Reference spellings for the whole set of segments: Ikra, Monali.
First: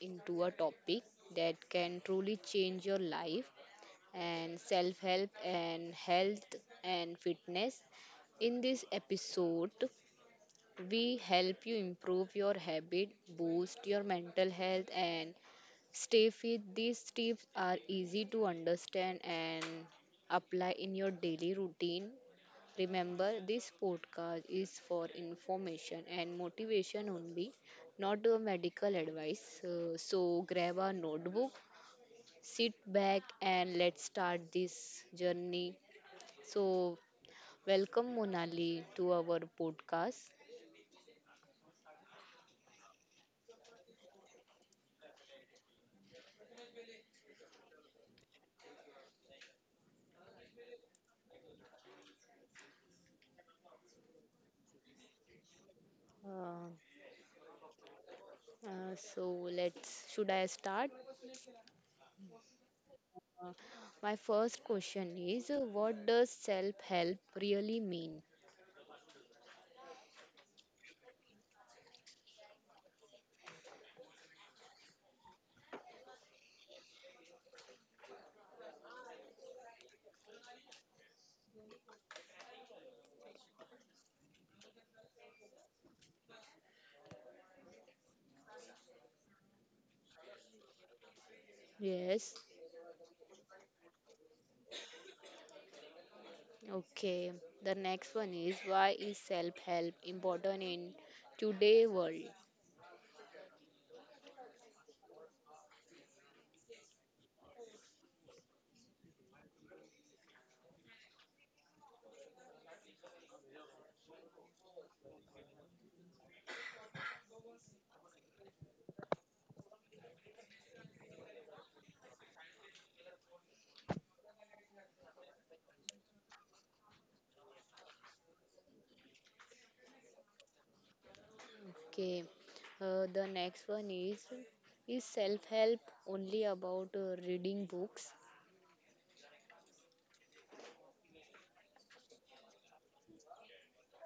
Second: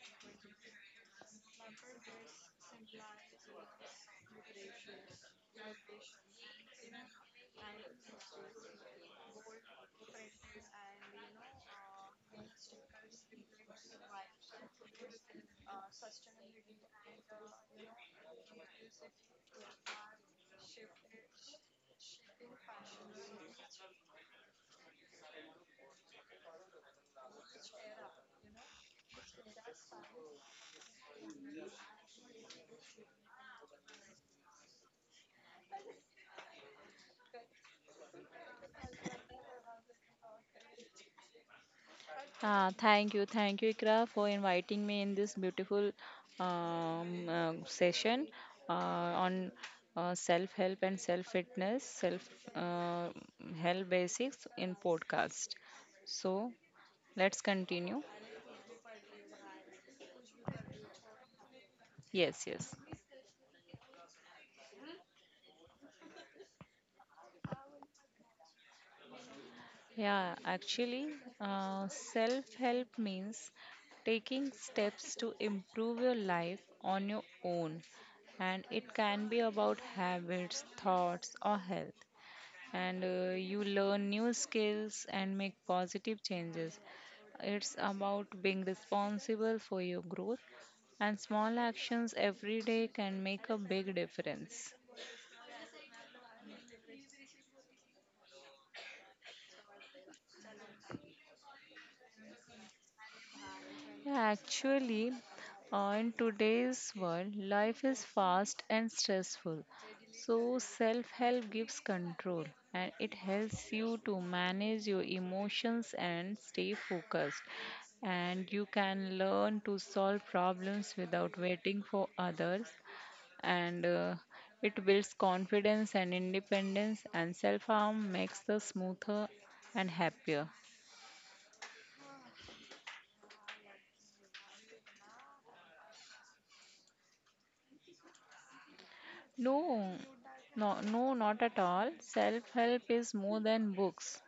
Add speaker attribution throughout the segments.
Speaker 1: into a topic that can truly change your life and self-help and health and fitness. In this episode, we help you improve your habit, boost your mental health and stay fit. These tips are easy to understand and apply in your daily routine. Remember, this podcast is for information and motivation only, not a medical advice. Grab a notebook, sit back, and let's start this journey. So, welcome Monali to our podcast.
Speaker 2: Ah, thank you, Ikra, for inviting me in this beautiful session uh, on self-help and self-fitness, self uh, help basics in podcast. So
Speaker 1: Uh,
Speaker 2: let's continue.
Speaker 1: let's should I start?
Speaker 2: Yes, yes.
Speaker 1: Uh, my first question is what does self help really mean?
Speaker 2: Yeah, actually, self-help means taking steps to improve your life on your own, and it can be about habits, thoughts, or health. And you learn new skills and make positive changes. It's about being responsible for your growth, and small actions every day
Speaker 1: Yes.
Speaker 2: can make a big difference.
Speaker 1: Okay, the next one is why is self-help important in today world?
Speaker 2: Yeah, actually, in today's world, life is fast and stressful. So, self help gives control, and it helps you to manage your emotions and stay focused. And you can learn to solve problems without waiting for others. And it builds confidence and independence, and self harm makes the smoother and happier.
Speaker 1: Okay, the next one is self-help only about reading books?
Speaker 2: No, no, no, not at all. Self help is more than books.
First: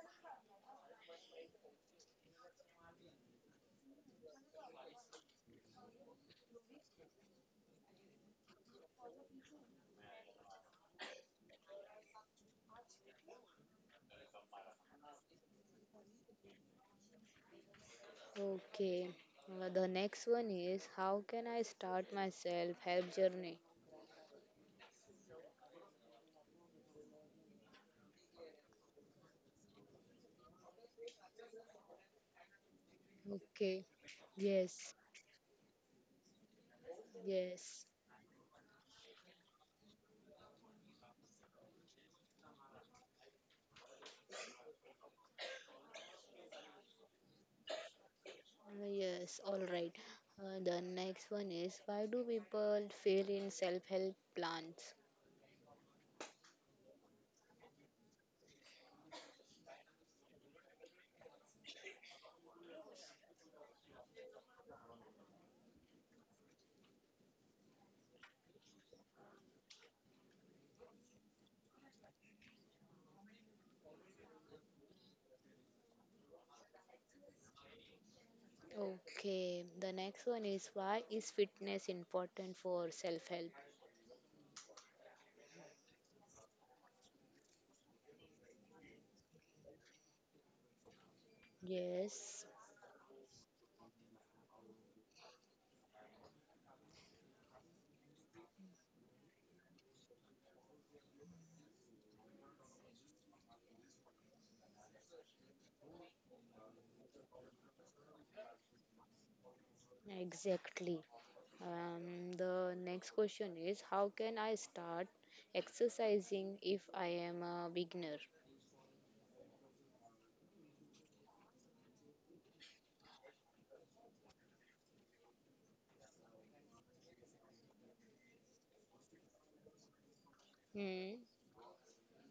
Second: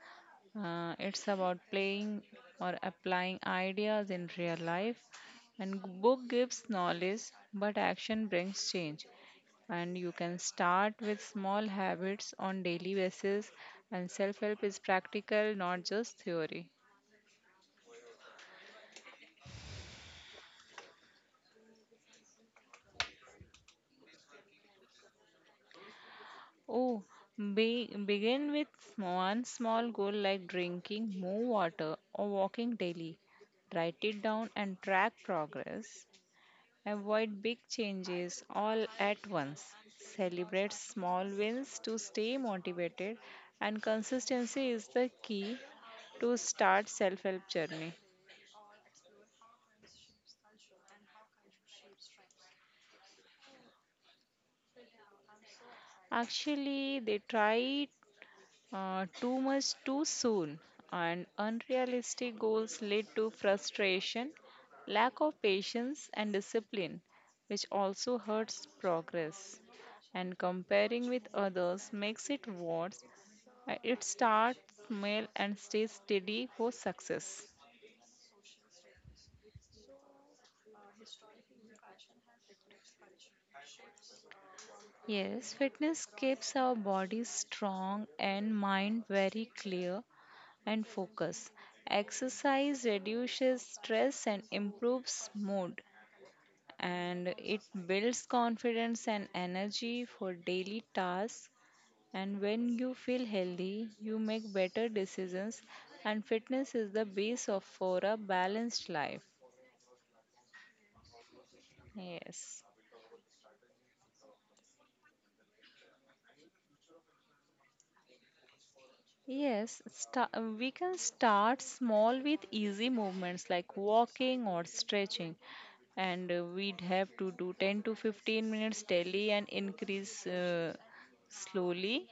Speaker 2: It's about playing or applying ideas in real life. And book gives knowledge, but action brings change. And you can start with small habits on daily basis. And self help is practical, not just theory.
Speaker 1: Okay, the next one is how can I start my self-help journey?
Speaker 2: Oh, begin with one small goal like drinking more water or walking daily.
Speaker 1: Okay,
Speaker 2: Write it down and
Speaker 1: yes,
Speaker 2: track progress. Avoid big
Speaker 1: yes,
Speaker 2: changes all at once. Celebrate small wins to stay motivated, and consistency is the key to start self-help journey.
Speaker 1: yes, all right. The next one is why do people fail in self-help plans?
Speaker 2: Actually, they try too much too soon, and unrealistic goals lead to frustration, lack of patience, and discipline, which also hurts progress. And comparing with others makes it worse. It starts small and stays steady for success.
Speaker 1: Okay, the next one is why is fitness important for self help?
Speaker 2: Yes, fitness keeps our body strong and mind very clear and focused.
Speaker 1: Yes,
Speaker 2: Exercise reduces stress and improves mood, and it builds confidence and energy for daily tasks. And when you feel healthy, you make better decisions, and fitness is the base of for a balanced life.
Speaker 1: exactly.
Speaker 2: Yes.
Speaker 1: The next question is how can I start exercising if I am a beginner?
Speaker 2: Yes, sta- we can start small with easy movements like walking or stretching, and we'd have to do 10 to 15 minutes daily and increase
Speaker 1: Hmm.
Speaker 2: slowly,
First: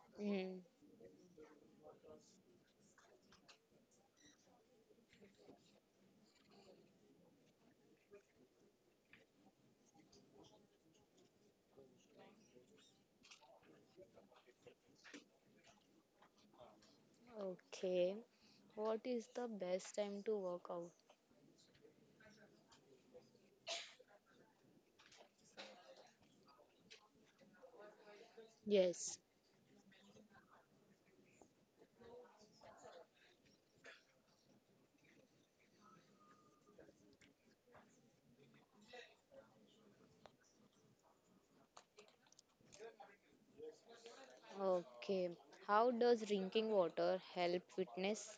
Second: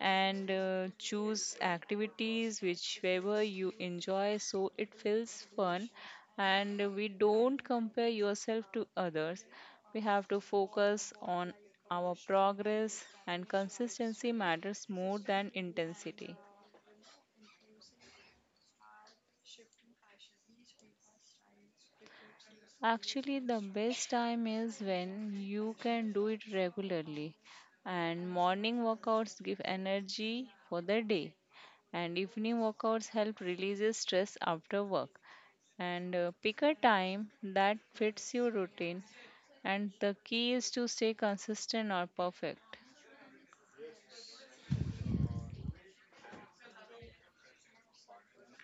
Speaker 2: and
Speaker 1: Hmm.
Speaker 2: choose activities whichever you enjoy so it feels fun, and we don't compare yourself to others. We have to focus on our progress, and consistency matters more than intensity.
Speaker 1: Okay. What is the best time to work out?
Speaker 2: Actually, the best time is when you can do it regularly, and morning workouts
Speaker 1: Yes.
Speaker 2: give energy for the day, and evening workouts help release stress after work. And pick a time that fits your routine, and the key is to stay consistent or perfect.
Speaker 1: Okay. How does drinking water help fitness?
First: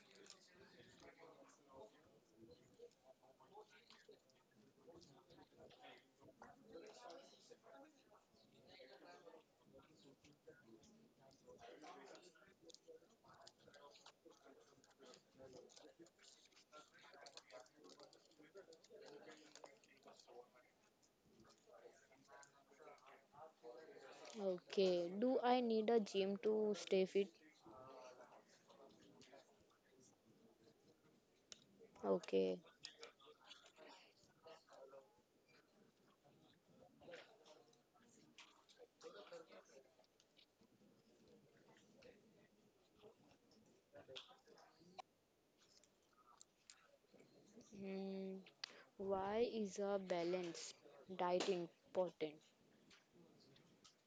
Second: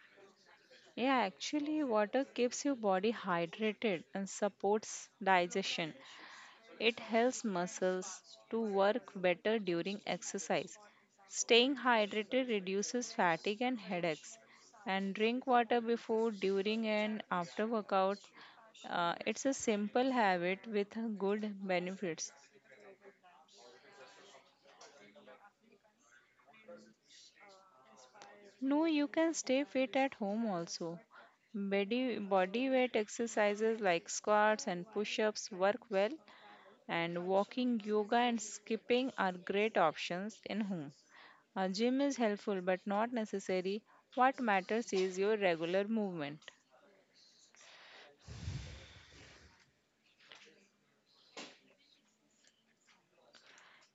Speaker 2: Yeah, actually, water keeps your body hydrated and supports digestion. It helps muscles to work better during exercise. Staying hydrated reduces fatigue and headaches. And drink water before, during, and after workout. It's a simple habit with good benefits.
Speaker 1: Okay. Do I need a gym to stay fit?
Speaker 2: No, you can stay fit at home also. Body,
Speaker 1: Okay.
Speaker 2: body weight exercises like squats and push ups work well, and walking, yoga, and skipping are great options in home. A gym is helpful but not necessary. What matters is your regular movement.
Speaker 1: Hmm, why is a balanced diet important?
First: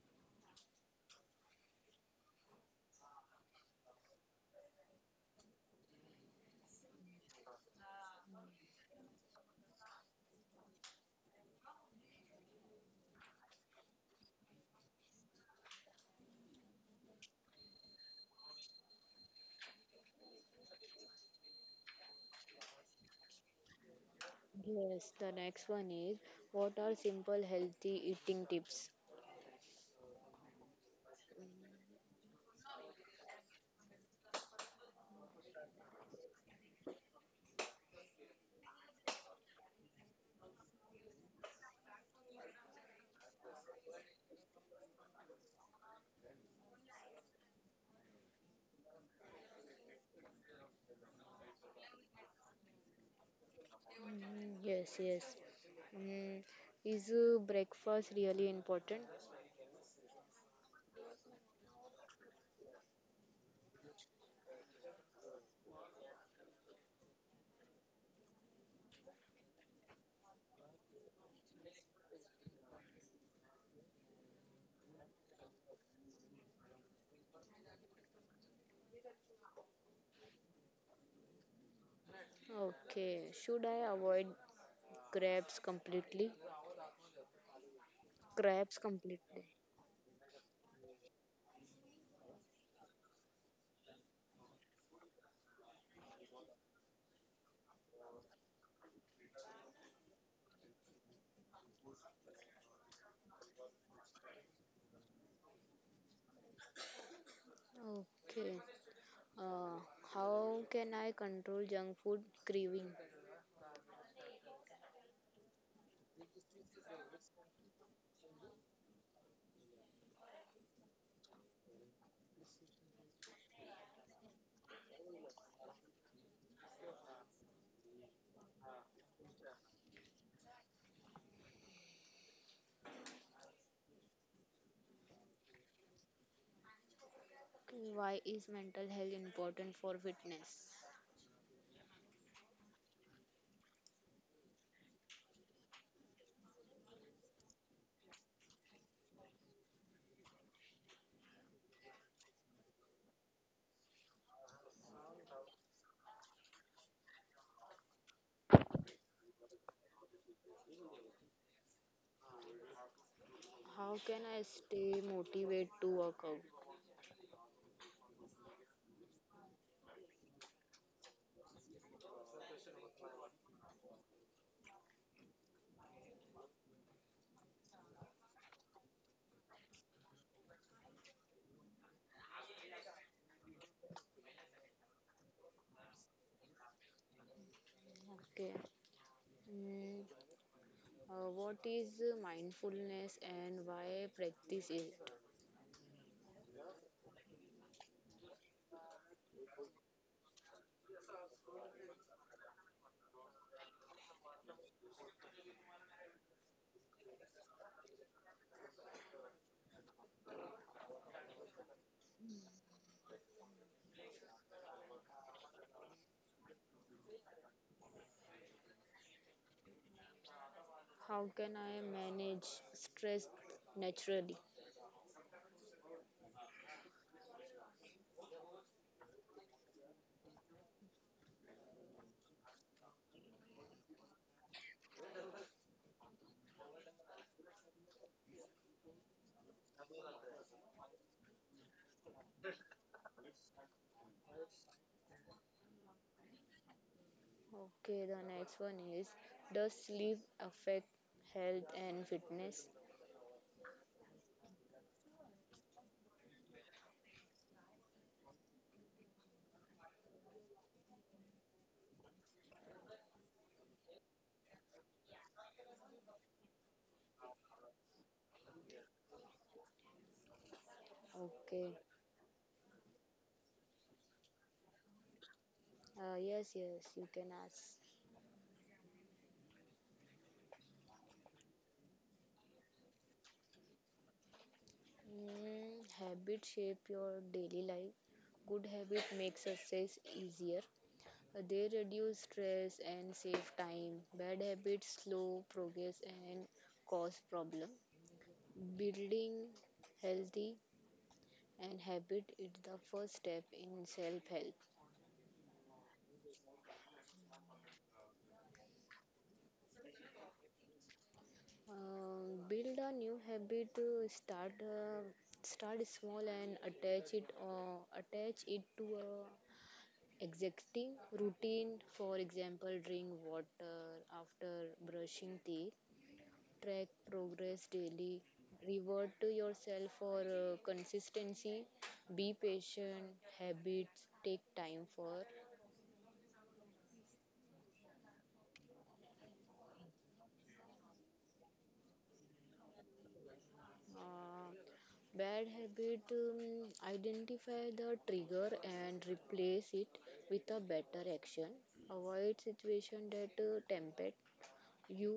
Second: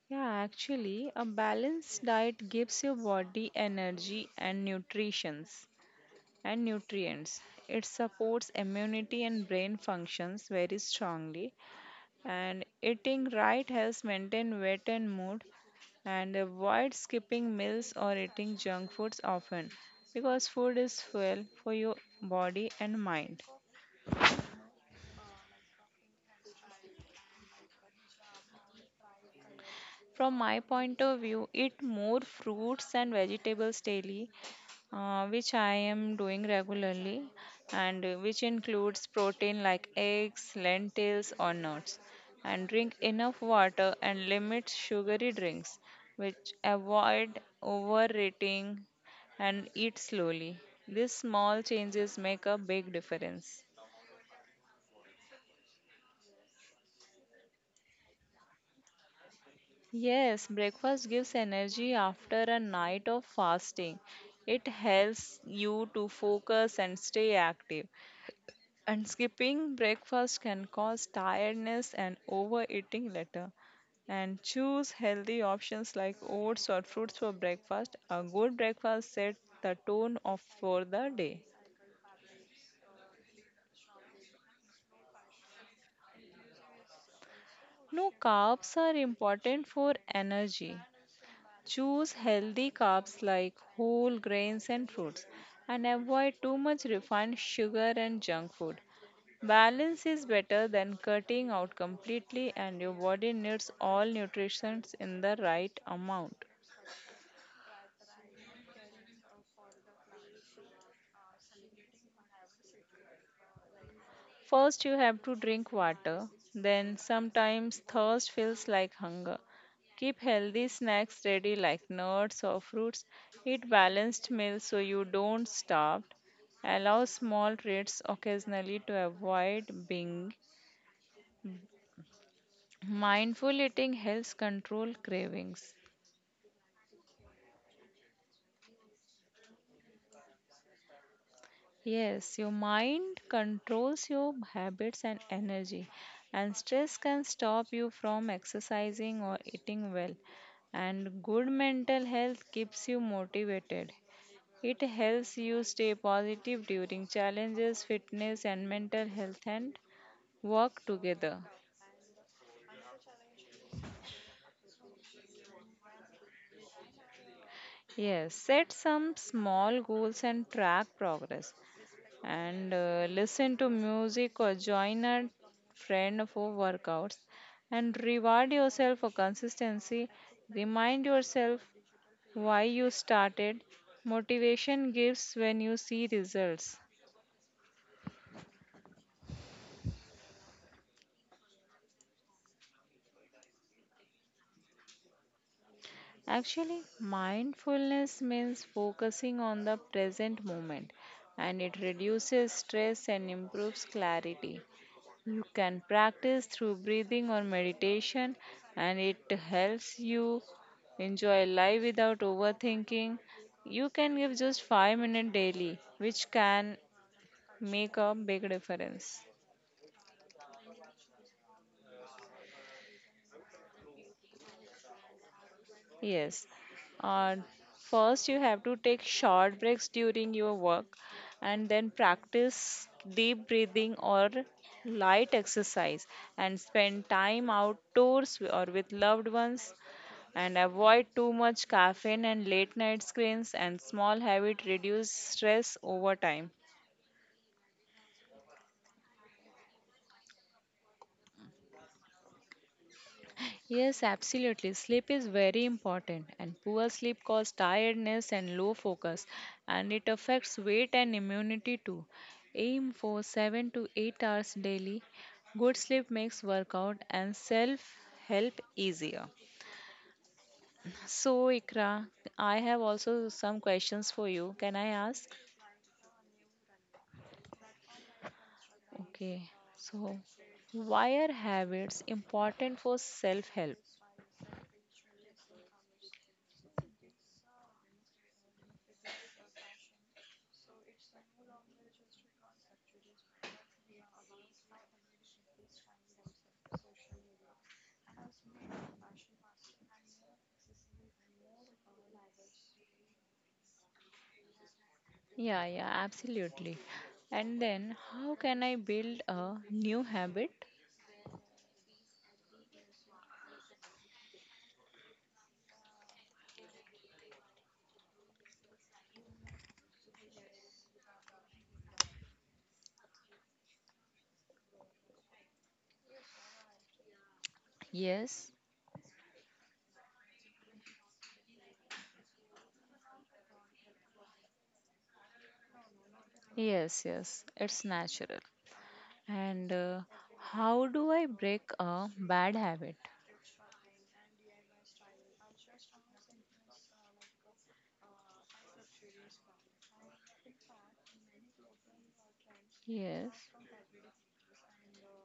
Speaker 2: Yeah, actually, a balanced diet gives your body energy and nutritions and nutrients. It supports immunity and brain functions very strongly. And eating right helps maintain weight and mood. And avoid skipping meals or eating junk foods often, because food is fuel for your body and mind.
Speaker 1: Yes, the next one is what are simple healthy eating tips?
Speaker 2: From my point of view, eat more fruits and vegetables daily, which I am doing regularly, and which includes protein like eggs, lentils, or nuts. And drink enough water and limit sugary drinks, which avoid overeating and eat slowly. These small changes make a big difference.
Speaker 1: Mm, yes, yes. Mm, is breakfast really important?
Speaker 2: Yes, breakfast gives energy after a night of fasting. It helps you to focus and stay active. And skipping breakfast can cause tiredness and overeating later. And choose healthy options like oats or fruits for breakfast. A good breakfast sets the tone of for the day.
Speaker 1: Okay, should I avoid crabs completely?
Speaker 2: No,
Speaker 1: Crabs
Speaker 2: carbs are
Speaker 1: completely.
Speaker 2: important for energy. Choose healthy carbs like whole grains and fruits, and avoid too much refined sugar and junk food. Balance is better than cutting out completely, and your body needs all nutrients in the right amount.
Speaker 1: Okay. Uh, how can I control junk food craving?
Speaker 2: First, you have to drink water. Then, sometimes thirst feels like hunger. Keep healthy snacks ready, like nuts or fruits. Eat balanced meals so you don't starve. Allow small treats occasionally to avoid being mindful eating helps control cravings.
Speaker 1: Why is mental health important for fitness?
Speaker 2: Yes, your mind controls your habits and energy, and stress can stop you from exercising or eating well. And good mental health keeps you motivated. It helps you stay positive during challenges, fitness, and mental health, and work together.
Speaker 1: How can I stay motivated to work out?
Speaker 2: Yes, set some small goals and track progress, and listen to music or join a friend for workouts, and reward yourself for consistency. Remind yourself why you started. Motivation gives when you see results.
Speaker 1: Okay. Mm, what is mindfulness and why practice it?
Speaker 2: Actually, mindfulness means focusing on the present moment, and it reduces stress and improves clarity. You can practice through breathing or meditation, and it helps you enjoy life without overthinking. You can give just 5 minutes daily, which can make a big difference.
Speaker 1: How can I manage stress naturally?
Speaker 2: Yes. Uh, First, you have to take short breaks during your work, and then practice deep breathing or light exercise, and spend time outdoors or with loved ones, and avoid too much caffeine and late night screens, and small habit reduce stress over time.
Speaker 1: Okay, the next one is does sleep affect health and fitness?
Speaker 2: Yes, absolutely, sleep is very important, and poor sleep causes tiredness and low focus, and it affects weight and immunity too. Aim for 7 to 8 hours daily. Good sleep makes workout and self help easier. So,
Speaker 1: Okay.
Speaker 2: Ikra, I have also some questions for you. Can I ask?
Speaker 1: Yes, yes, you can ask.
Speaker 2: Okay, so why are habits important for self help?
Speaker 1: Mm, habit shape your daily life. Good habit makes success easier. They reduce stress and save time. Bad habits slow progress and cause problem. Building healthy and habit is the first step in self-help.
Speaker 2: Yeah, yeah, absolutely. And then, how can I build a new habit?
Speaker 1: Build a new habit. Start small and attach it to a existing routine. For example, drink water after brushing teeth. Track progress daily.
Speaker 2: Yes,
Speaker 1: Reward to yourself for consistency. Be patient. Habits take time for.
Speaker 2: yes, it's natural. And how do I break a bad habit?
Speaker 1: Uh, Bad habit, identify the trigger and replace it with a better action. Avoid situation
Speaker 2: Yes,
Speaker 1: that tempt you,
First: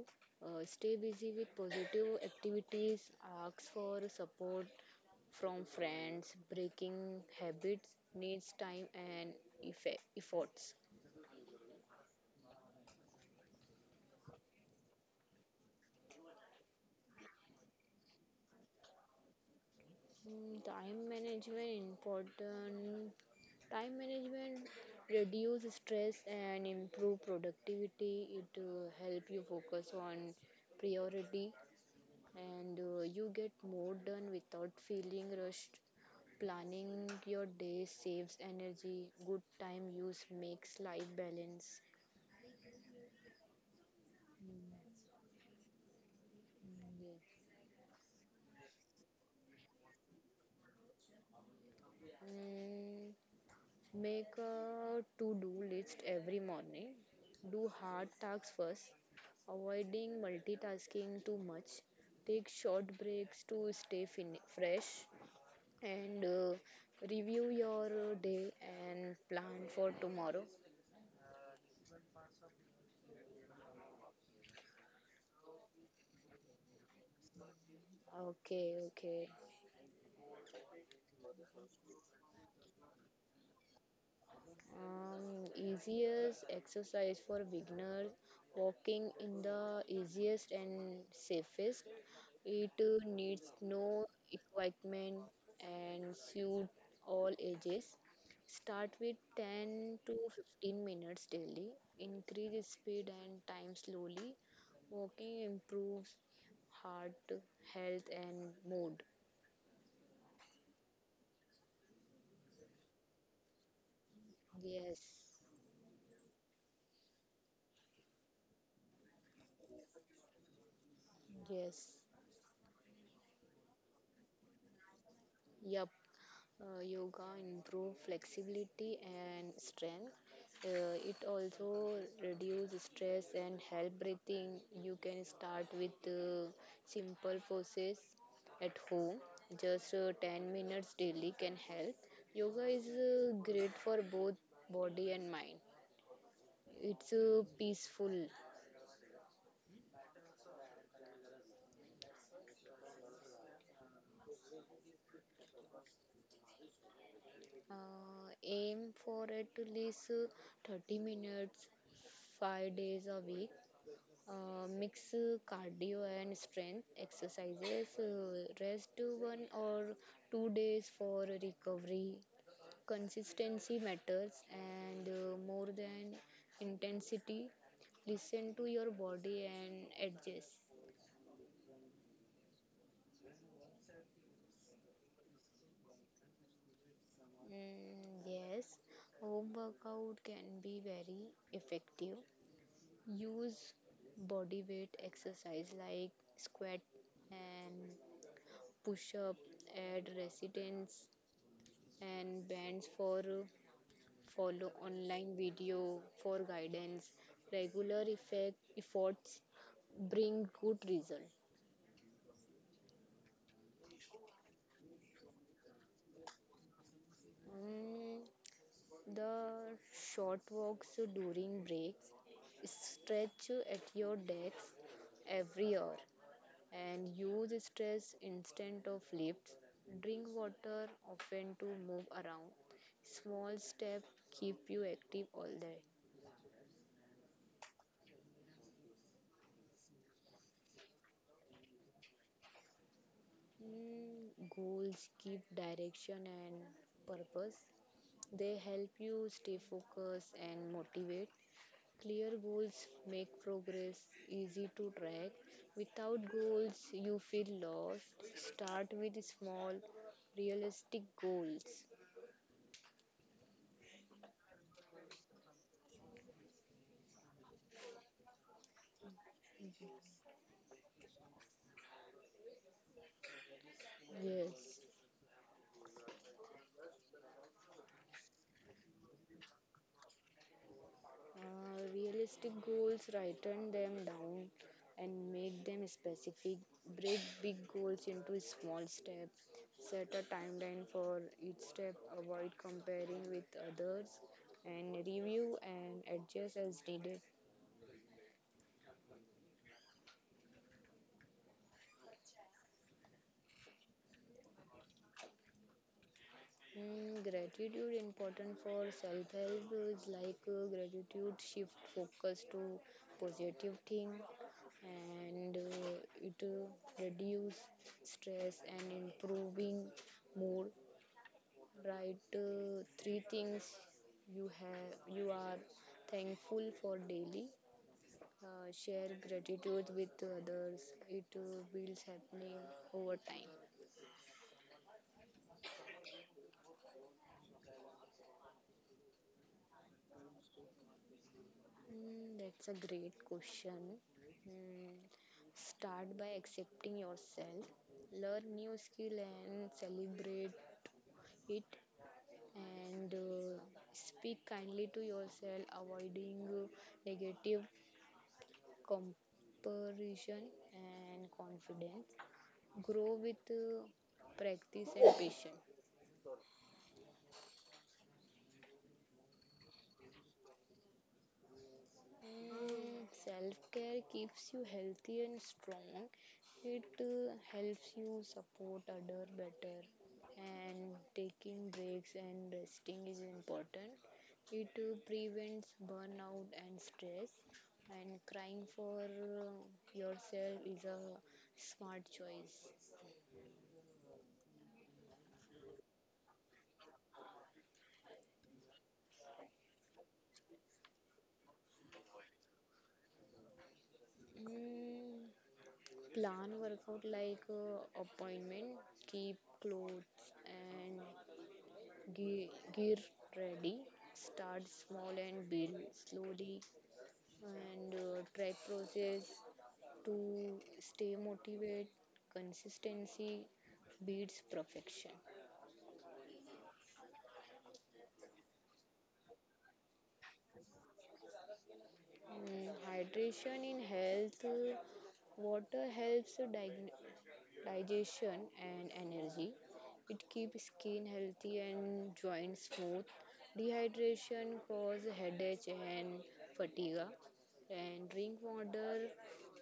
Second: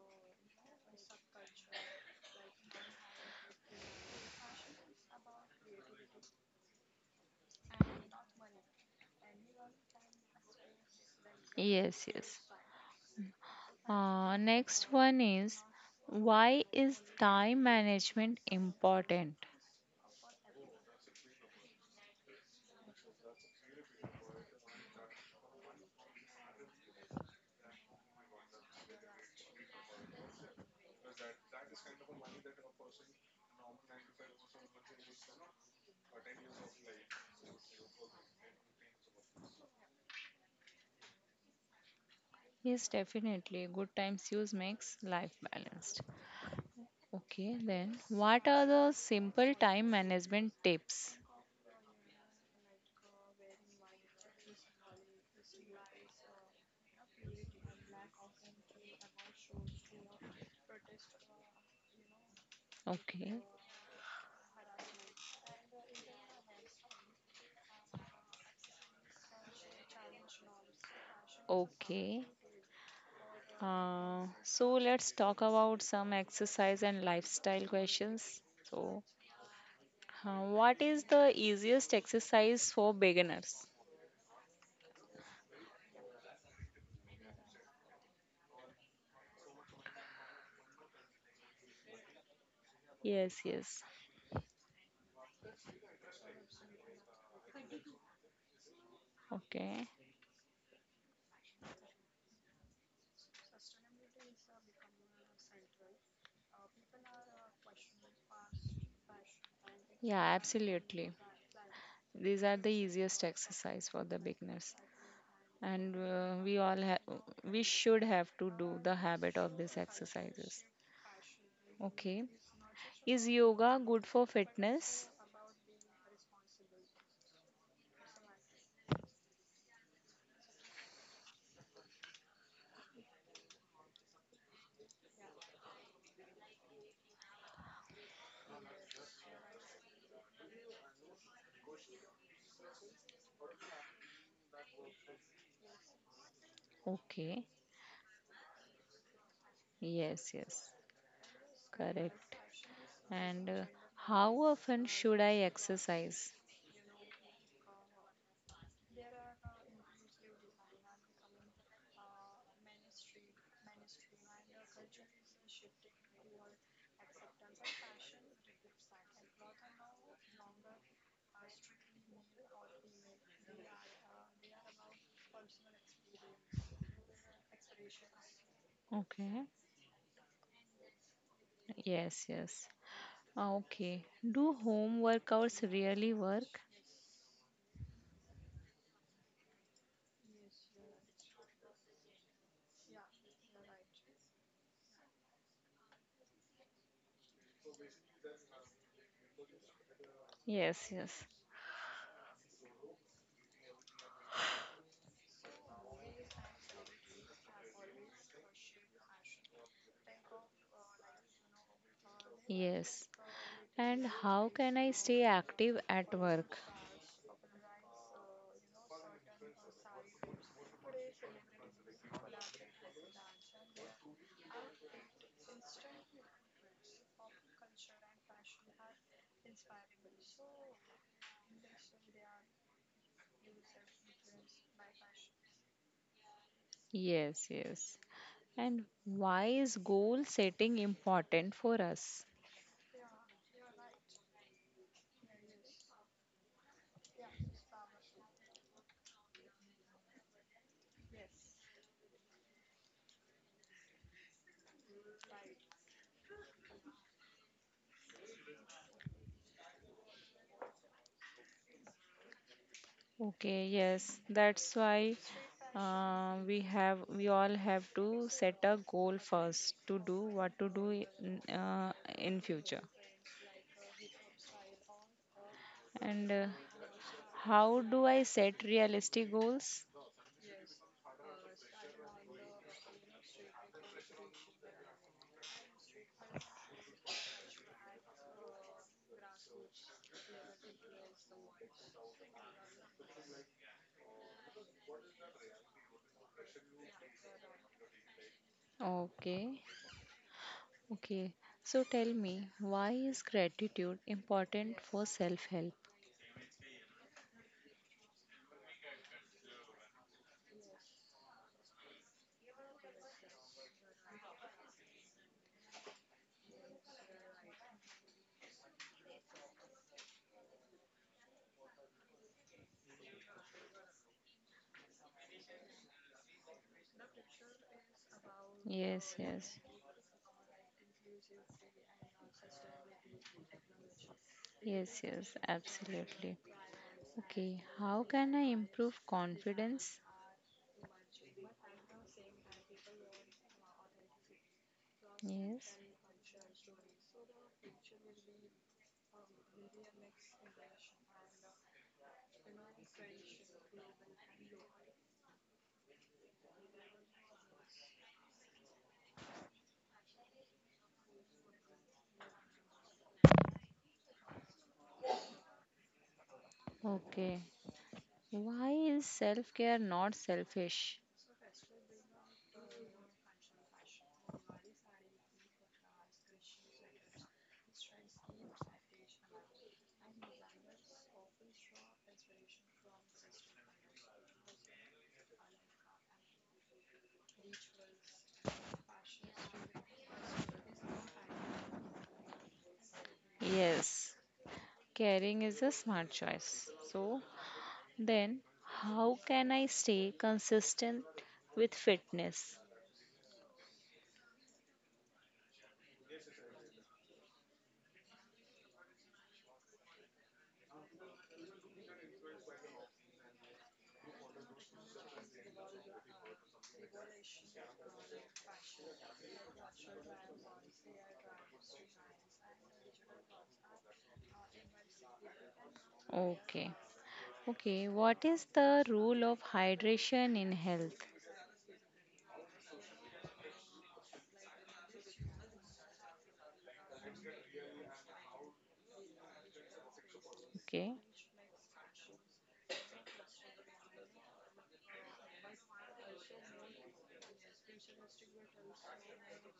Speaker 1: stay busy with positive activities, ask for support from friends. Breaking habits needs time and efforts.
Speaker 2: yes, yes. Next one is, why is time management important?
Speaker 1: Mm, time management important, time management reduce stress and improve productivity. It help you focus on priority, and you get more done without feeling rushed. Planning your day saves energy, good time use makes life balance.
Speaker 2: Yes, definitely. Good time use makes life balanced. Okay, then, what are the simple time management tips?
Speaker 1: Mm, make a to-do list every morning. Do hard tasks first, avoiding multitasking too much. Take short
Speaker 2: Okay,
Speaker 1: breaks to stay fresh and review your day and plan for tomorrow.
Speaker 2: okay. So let's talk about some exercise and lifestyle questions.
Speaker 1: Okay,
Speaker 2: So,
Speaker 1: okay.
Speaker 2: what is the easiest exercise for beginners?
Speaker 1: Easiest exercise for beginners. Walking in the easiest and safest. It needs
Speaker 2: Yes, yes.
Speaker 1: no equipment and suit all ages. Start with 10
Speaker 2: Okay.
Speaker 1: to 15 minutes daily. Increase speed and time slowly. Walking improves heart health and mood.
Speaker 2: Yeah, absolutely. These are the easiest exercise for the beginners,
Speaker 1: Yes,
Speaker 2: and we should have to do the habit of these exercises.
Speaker 1: yes,
Speaker 2: Okay. Is yoga good for fitness?
Speaker 1: yup. Yoga improve flexibility and strength. It also reduce stress and help breathing. You can start with simple poses at home. Just 10 minutes daily can help. Yoga is great for both body and mind. It's
Speaker 2: Okay.
Speaker 1: peaceful.
Speaker 2: Yes, yes. Correct. And how often should I exercise?
Speaker 1: Aim for at least 30 minutes, 5 days a week. Mix cardio and strength exercises, rest 1 or 2 days for recovery. Consistency matters and more than intensity. Listen to your
Speaker 2: Okay.
Speaker 1: body and adjust.
Speaker 2: Yes, yes. Ah, okay. Do home workouts really work?
Speaker 1: Mm, yes, home workout can be very effective. Use body weight exercise like squat and push up at
Speaker 2: Yes,
Speaker 1: resistance
Speaker 2: yes.
Speaker 1: and bands for follow online video for guidance. Regular efforts bring good result.
Speaker 2: Yes. And how can I stay active at work?
Speaker 1: Mm, the short walks during breaks, stretch at your desk every hour, and use stress instead of lifts. Drink water often to move around. Small steps keep you active all day.
Speaker 2: Yes, yes. And why is goal setting important for us?
Speaker 1: Mm, goals give direction and purpose. They help you stay focused and motivate. Clear goals make progress easy to track. Without goals, you feel lost. Start with small, realistic goals.
Speaker 2: Okay, yes, that's why we all have to set a goal first to do what to do in future.
Speaker 1: Yes.
Speaker 2: And how do I set realistic goals?
Speaker 1: Realistic goals, written them down and make them specific. Break big goals into small steps. Set a timeline for each step. Avoid comparing with others and review and adjust as needed.
Speaker 2: Okay, okay. So tell me, why is gratitude important for self-help?
Speaker 1: Mm, gratitude important for self-help is like gratitude shift focus to positive thing, and it reduce stress and improving mood. Write three things you are thankful for daily. Share
Speaker 2: Yes, yes,
Speaker 1: gratitude with others. It builds happening over time.
Speaker 2: yes, yes, absolutely. Okay, how can I improve confidence?
Speaker 1: Mm, that's a great question. Mm,
Speaker 2: Yes.
Speaker 1: start by accepting yourself, learn new skill and celebrate it, and speak kindly to yourself, avoiding negative comparison and confidence. Grow with practice and patience.
Speaker 2: Okay. Why is self care not selfish?
Speaker 1: And self care keeps you healthy and strong. It helps you support other better. And taking breaks and resting is important. It prevents burnout and stress. And crying for yourself is a smart choice.
Speaker 2: Yes, caring is a smart choice. So, then, how can I stay consistent with fitness?
Speaker 1: Mm, plan workout like appointment, keep clothes and gear ready. Start small and build slowly and track process to stay motivated. Consistency beats perfection.
Speaker 2: Okay, okay, what is the role of hydration in health?
Speaker 1: Mm, hydration in health. Water helps digestion and energy. It keeps
Speaker 2: Okay,
Speaker 1: skin healthy and joints smooth. Dehydration causes headache and fatigue. And drink water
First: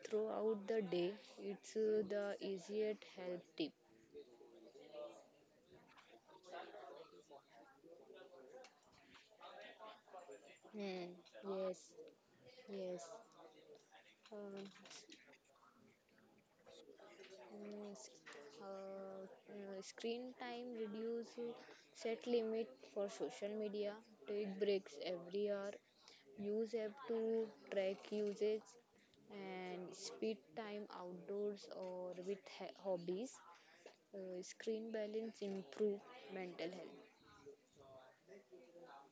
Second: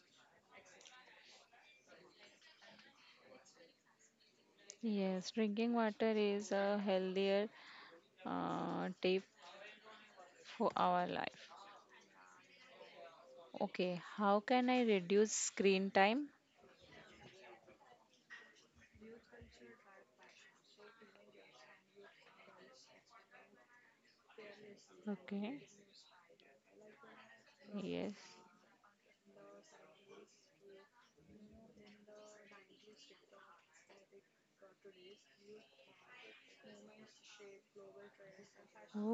Speaker 1: throughout the day. It's the easiest health tip.
Speaker 2: yes, drinking water is a healthier tip for our
Speaker 1: Hmm.
Speaker 2: life.
Speaker 1: Yes. Yes.
Speaker 2: Okay, how can
Speaker 1: Um,
Speaker 2: I reduce screen time?
Speaker 1: mm, s- Screen time reduce. Set limit for social media. Take breaks every
Speaker 2: Okay,
Speaker 1: hour, use app to
Speaker 2: yes,
Speaker 1: track usage and speed time outdoors or with hobbies. Screen balance improve mental health.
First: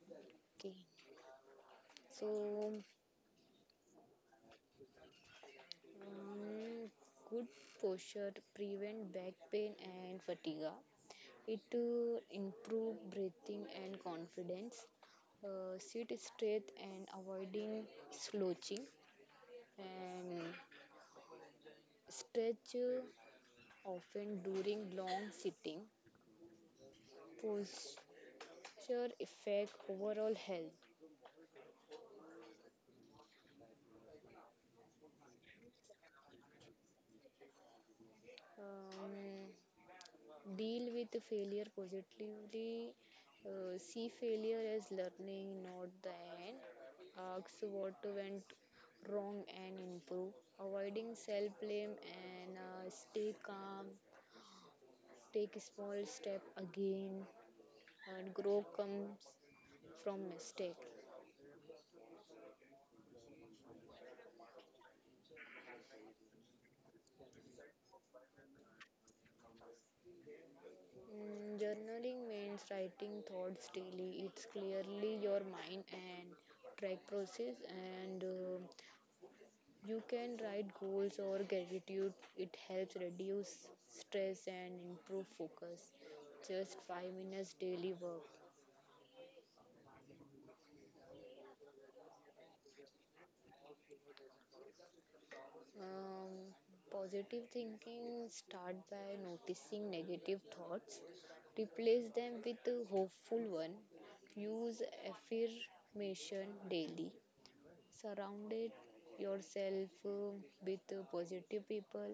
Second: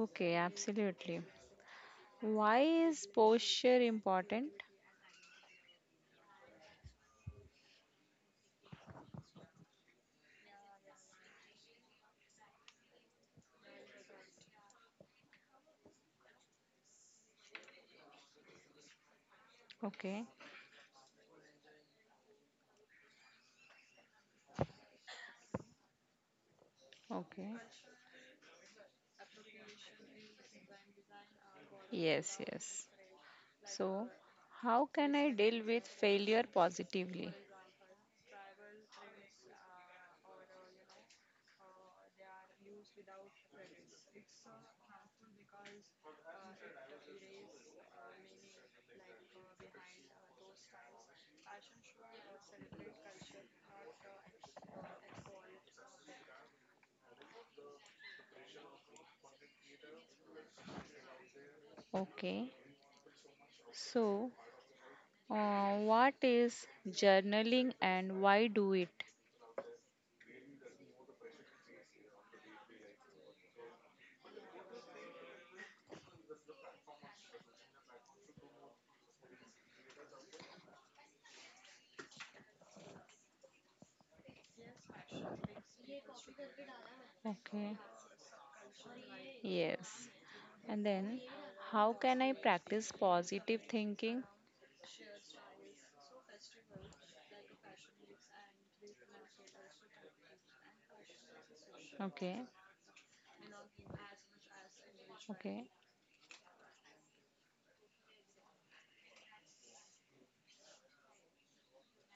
Speaker 2: okay,
Speaker 1: Okay,
Speaker 2: absolutely. Why
Speaker 1: so
Speaker 2: is posture important?
Speaker 1: um, good posture prevent back pain and fatigue. It improve breathing and confidence. Sit straight and avoiding slouching,
Speaker 2: Okay,
Speaker 1: and stretch often during long sitting.
Speaker 2: okay.
Speaker 1: Posture affect overall health.
Speaker 2: Yes, yes. So, how can I deal with failure positively?
Speaker 1: um, Deal with the failure positively. See failure as learning, not the end. Ask what went wrong and improve. Avoiding self blame and stay calm. Take a small step again, and grow comes from mistake.
Speaker 2: Okay. So, what is journaling and why do it?
Speaker 1: Mm, journaling means writing thoughts daily. It's clearly your mind and track process, and you can write goals or gratitude. It helps reduce stress and improve focus. Just 5 minutes
Speaker 2: Okay.
Speaker 1: daily work.
Speaker 2: Yes. And then, how can I practice positive thinking?
Speaker 1: Um, Positive thinking start by noticing negative thoughts, replace
Speaker 2: Okay.
Speaker 1: them with a hopeful one. Use
Speaker 2: Okay.
Speaker 1: affirmation daily. Surrounded yourself with positive people.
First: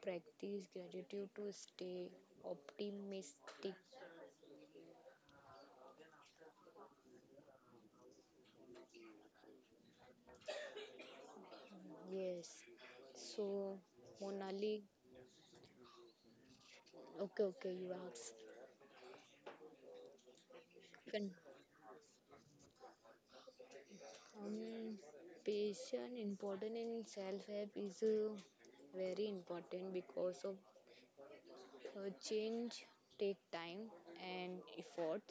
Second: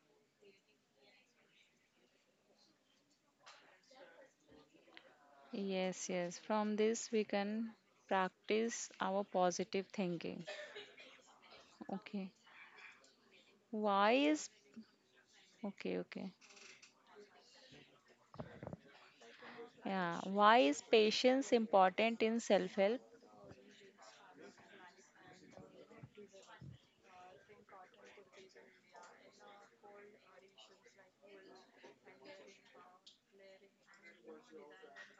Speaker 1: Practice gratitude to stay optimistic.
Speaker 2: Yes, yes. From this, we can practice our positive thinking. Okay.
Speaker 1: Yes, so
Speaker 2: Why is
Speaker 1: Monali.
Speaker 2: Okay, okay.
Speaker 1: Okay, okay, you asked.
Speaker 2: Yeah. Why is
Speaker 1: Can.
Speaker 2: patience important in self help?
Speaker 1: um, Patient important in self help is very important because of change take time and efforts.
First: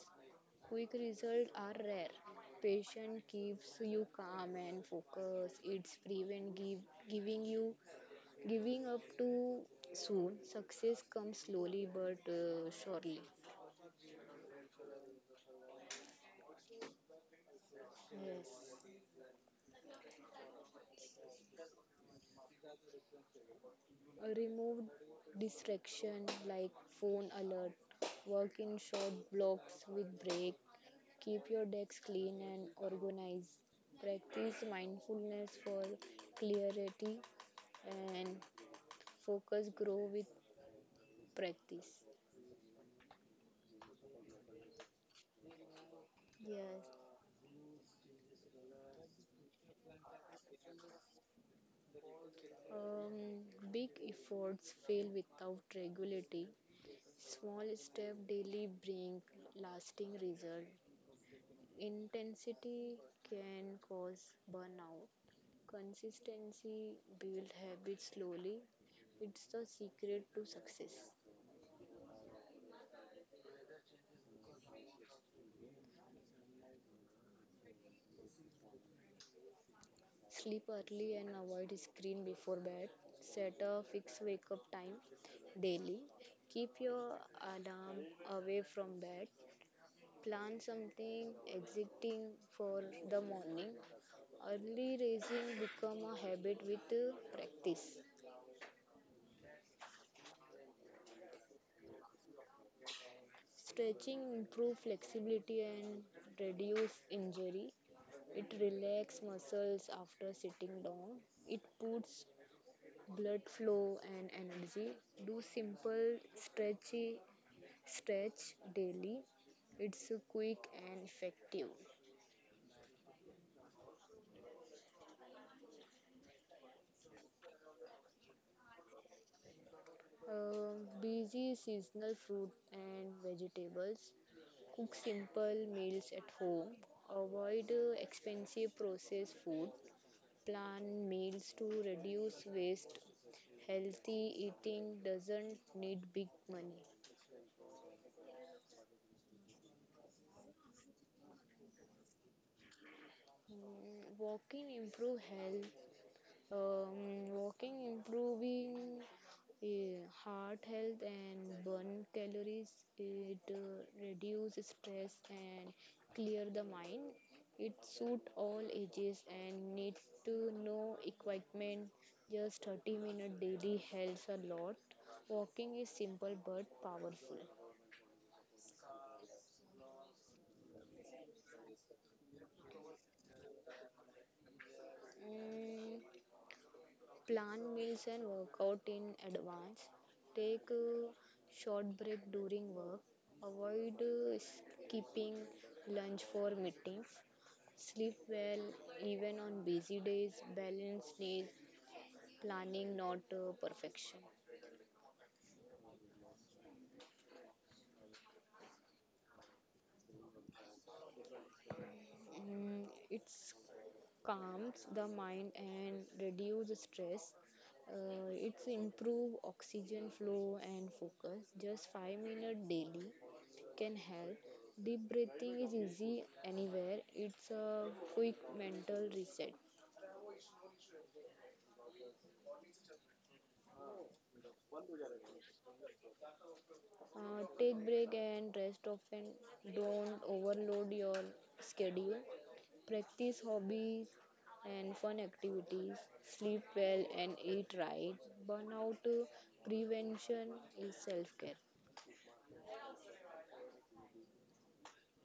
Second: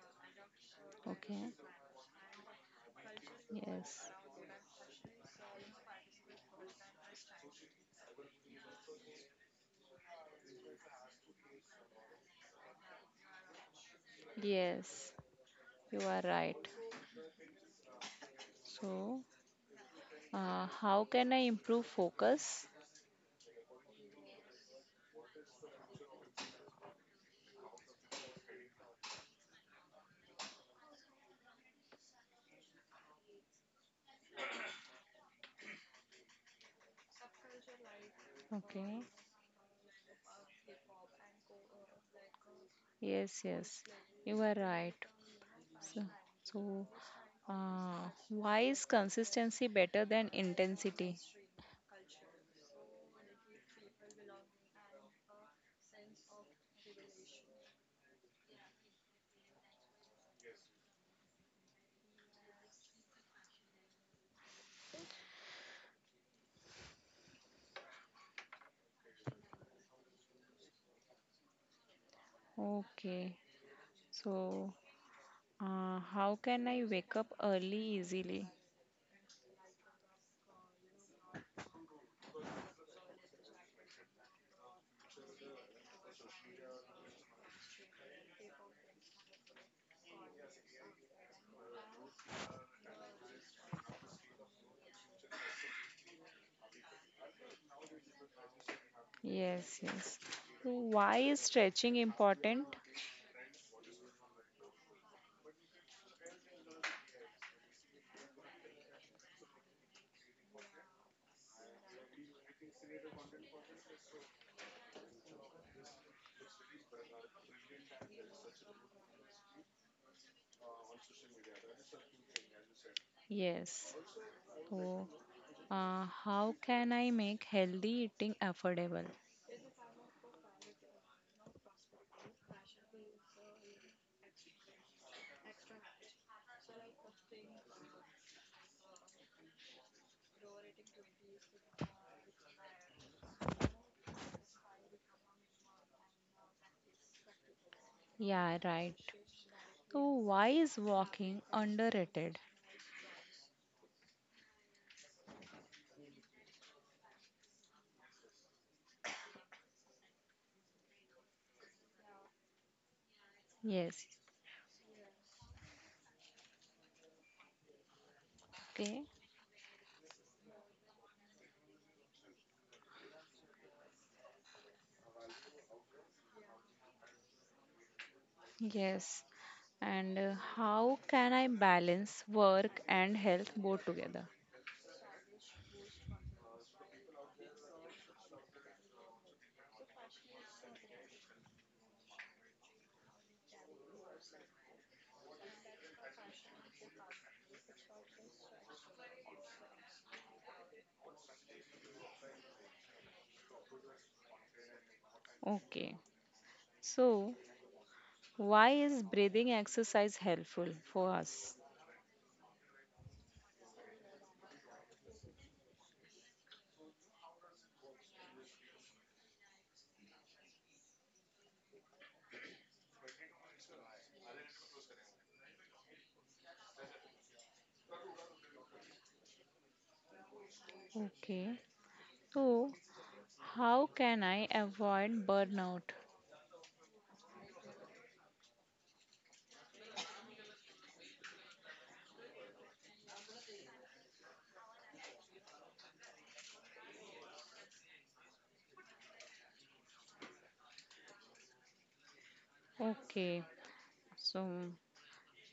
Speaker 1: Quick
Speaker 2: Okay.
Speaker 1: results are rare. Patience keeps
Speaker 2: Yes.
Speaker 1: you calm and focused. It's prevent give, giving you giving up too soon. Success comes slowly but surely.
Speaker 2: Yes. You are right.
Speaker 1: Yes.
Speaker 2: So, how can I improve focus?
Speaker 1: Remove distraction like phone alert, work in short blocks with break, keep your desk clean and organized. Practice mindfulness for clarity, and
Speaker 2: Okay.
Speaker 1: focus grow with practice.
Speaker 2: Yes, yes. You are right. So, so
Speaker 1: Yes.
Speaker 2: uh, why is consistency better than intensity?
Speaker 1: Um, Big efforts fail without regularity. Small step daily bring lasting result. Intensity can cause burnout. Consistency build habits slowly. It's the secret to success.
Speaker 2: Okay. So, how can I wake up early easily?
Speaker 1: Sleep early and avoid screen before bed. Set a fixed wake up time daily. Keep your alarm away from bed. Plan something exciting for the morning. Early raising become a habit with practice.
Speaker 2: Yes, yes. So why is stretching important?
Speaker 1: Stretching improve flexibility and reduce injury. It relax muscles after sitting down. It puts blood flow and energy. Do simple stretch daily. It's quick and effective.
Speaker 2: Yes. So, how can I make healthy eating affordable?
Speaker 1: uh, Busy seasonal fruit and vegetables, cook simple meals at home, avoid expensive processed food, plan meals to reduce waste. Healthy eating doesn't need big money.
Speaker 2: Yeah, right. So, why is walking underrated?
Speaker 1: Mm, walking improve health. Walking improving heart health and burn calories. It
Speaker 2: Yes.
Speaker 1: reduces stress and clear the mind. It suit all
Speaker 2: Okay.
Speaker 1: ages and need to no equipment. Just 30-minute daily helps a lot. Walking is simple but powerful.
Speaker 2: Yes. And how can I balance work and health both together?
Speaker 1: Mm, plan meals and workout in advance. Take a short break during work. Avoid skipping lunch for meetings. Sleep well even on busy days. Balance needs planning, not perfection.
Speaker 2: Okay. So, why is breathing exercise helpful for us?
Speaker 1: Mm, it calms the mind and reduce stress. It's improve oxygen flow and focus. Just 5 minutes daily can help. Deep breathing is easy anywhere. It's a quick mental reset.
Speaker 2: Okay. So, how can I avoid burnout?
Speaker 1: Take break and rest often. Don't overload your schedule. Practice hobbies and fun activities. Sleep well and eat right. Burnout prevention is self care.
Speaker 2: Okay. So,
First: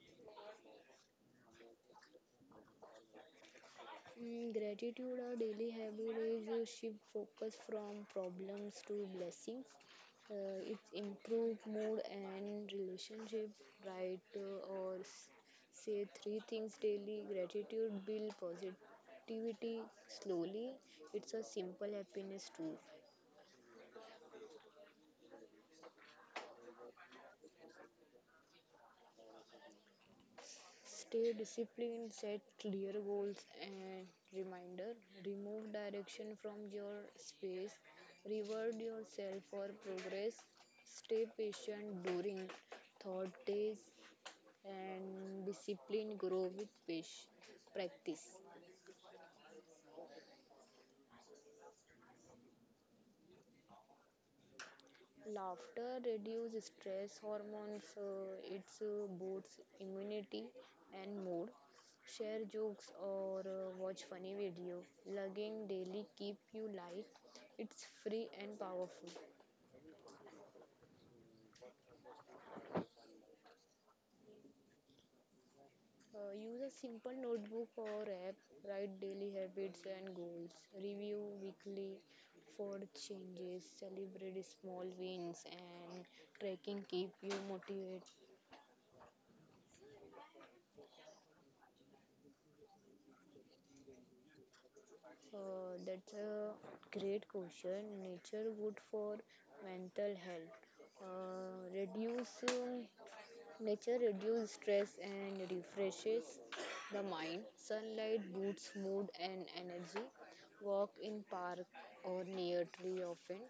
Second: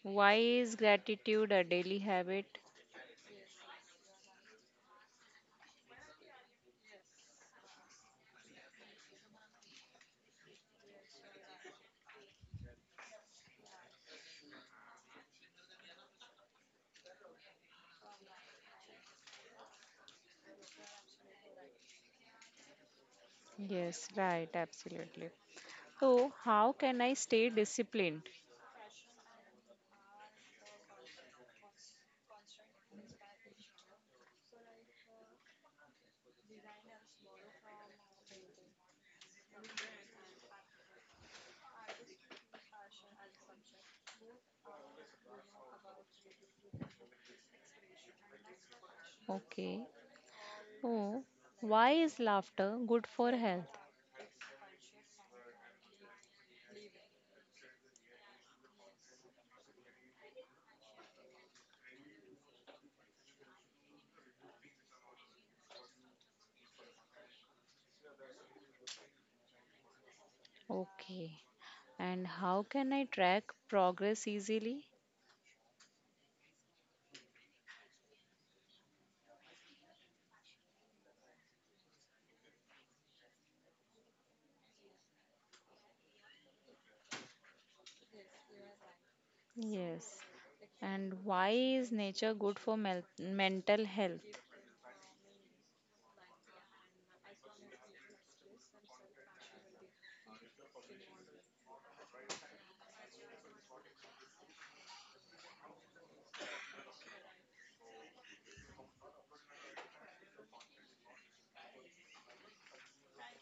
Speaker 2: why is gratitude a daily habit?
Speaker 1: Mm, gratitude, or daily habit, is a shift focus from problems to blessings. It improves mood and relationship. Write or say three things daily. Gratitude build positivity slowly. It's a simple happiness tool.
Speaker 2: Yes, right, absolutely. So, how can I stay disciplined?
Speaker 1: Stay disciplined, set clear goals and reminder. Remove direction from your space. Reward yourself for progress. Stay patient during thought days, and discipline grow with pace practice.
Speaker 2: Okay. Oh, why is laughter good for health?
Speaker 1: Laughter reduces stress hormones. It boosts immunity and mood. Share jokes or watch funny video. Lugging daily keep you light. It's free and powerful.
Speaker 2: Okay. And how can I track progress easily?
Speaker 1: Use a simple notebook or app. Write daily habits and goals. Review weekly for changes. Celebrate small wins, and tracking keep you motivated.
Speaker 2: Yes. And why is nature good for mental health?
Speaker 1: That's a great question. Nature good for mental health. Reduce Nature reduce stress and refreshes the mind. Sunlight boosts mood and energy. Walk in park or near tree often.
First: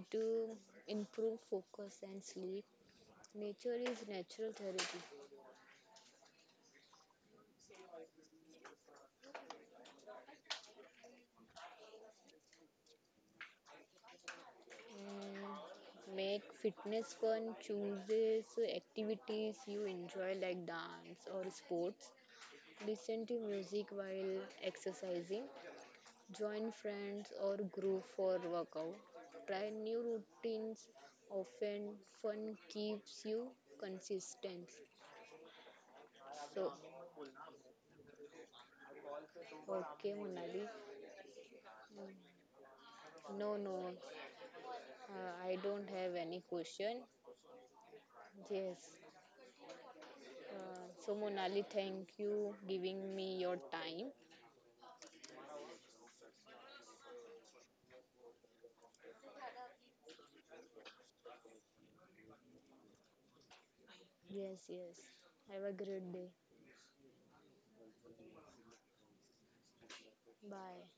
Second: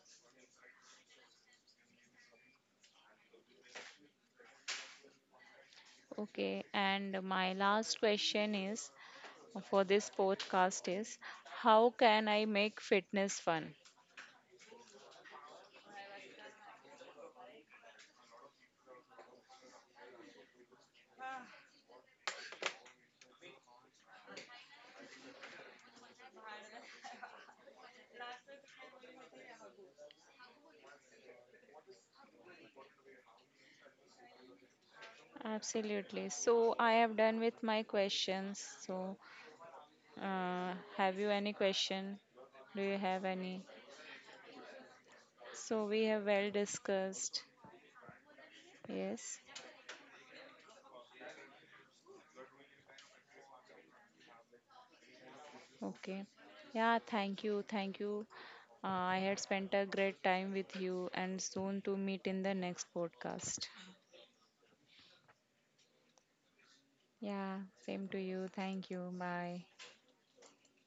Speaker 1: It improve focus and sleep. Nature is natural therapy.
Speaker 2: Okay. And my last question is for this podcast is, how can I make fitness fun?
Speaker 1: Mm, make fitness fun, chooses activities you enjoy like dance or sports, listen to music while exercising, join friends or group for workout, try new routines often. Fun keeps you consistent.
Speaker 2: Absolutely.
Speaker 1: So,
Speaker 2: So I have done with my questions. So
Speaker 1: okay, Monali.
Speaker 2: have you any question? Do you
Speaker 1: No,
Speaker 2: have
Speaker 1: no,
Speaker 2: any?
Speaker 1: I don't have
Speaker 2: So we
Speaker 1: any
Speaker 2: have well
Speaker 1: question.
Speaker 2: discussed.
Speaker 1: Yes.
Speaker 2: Yes.
Speaker 1: So, Monali, thank you giving me your time.
Speaker 2: Okay. Yeah, thank you. Thank you. Uh, I had spent a great time with you and soon to meet in the next podcast.
Speaker 1: Yes, yes. Have a great day.
Speaker 2: Yeah, same to you. Thank you. Bye.
Speaker 1: Bye.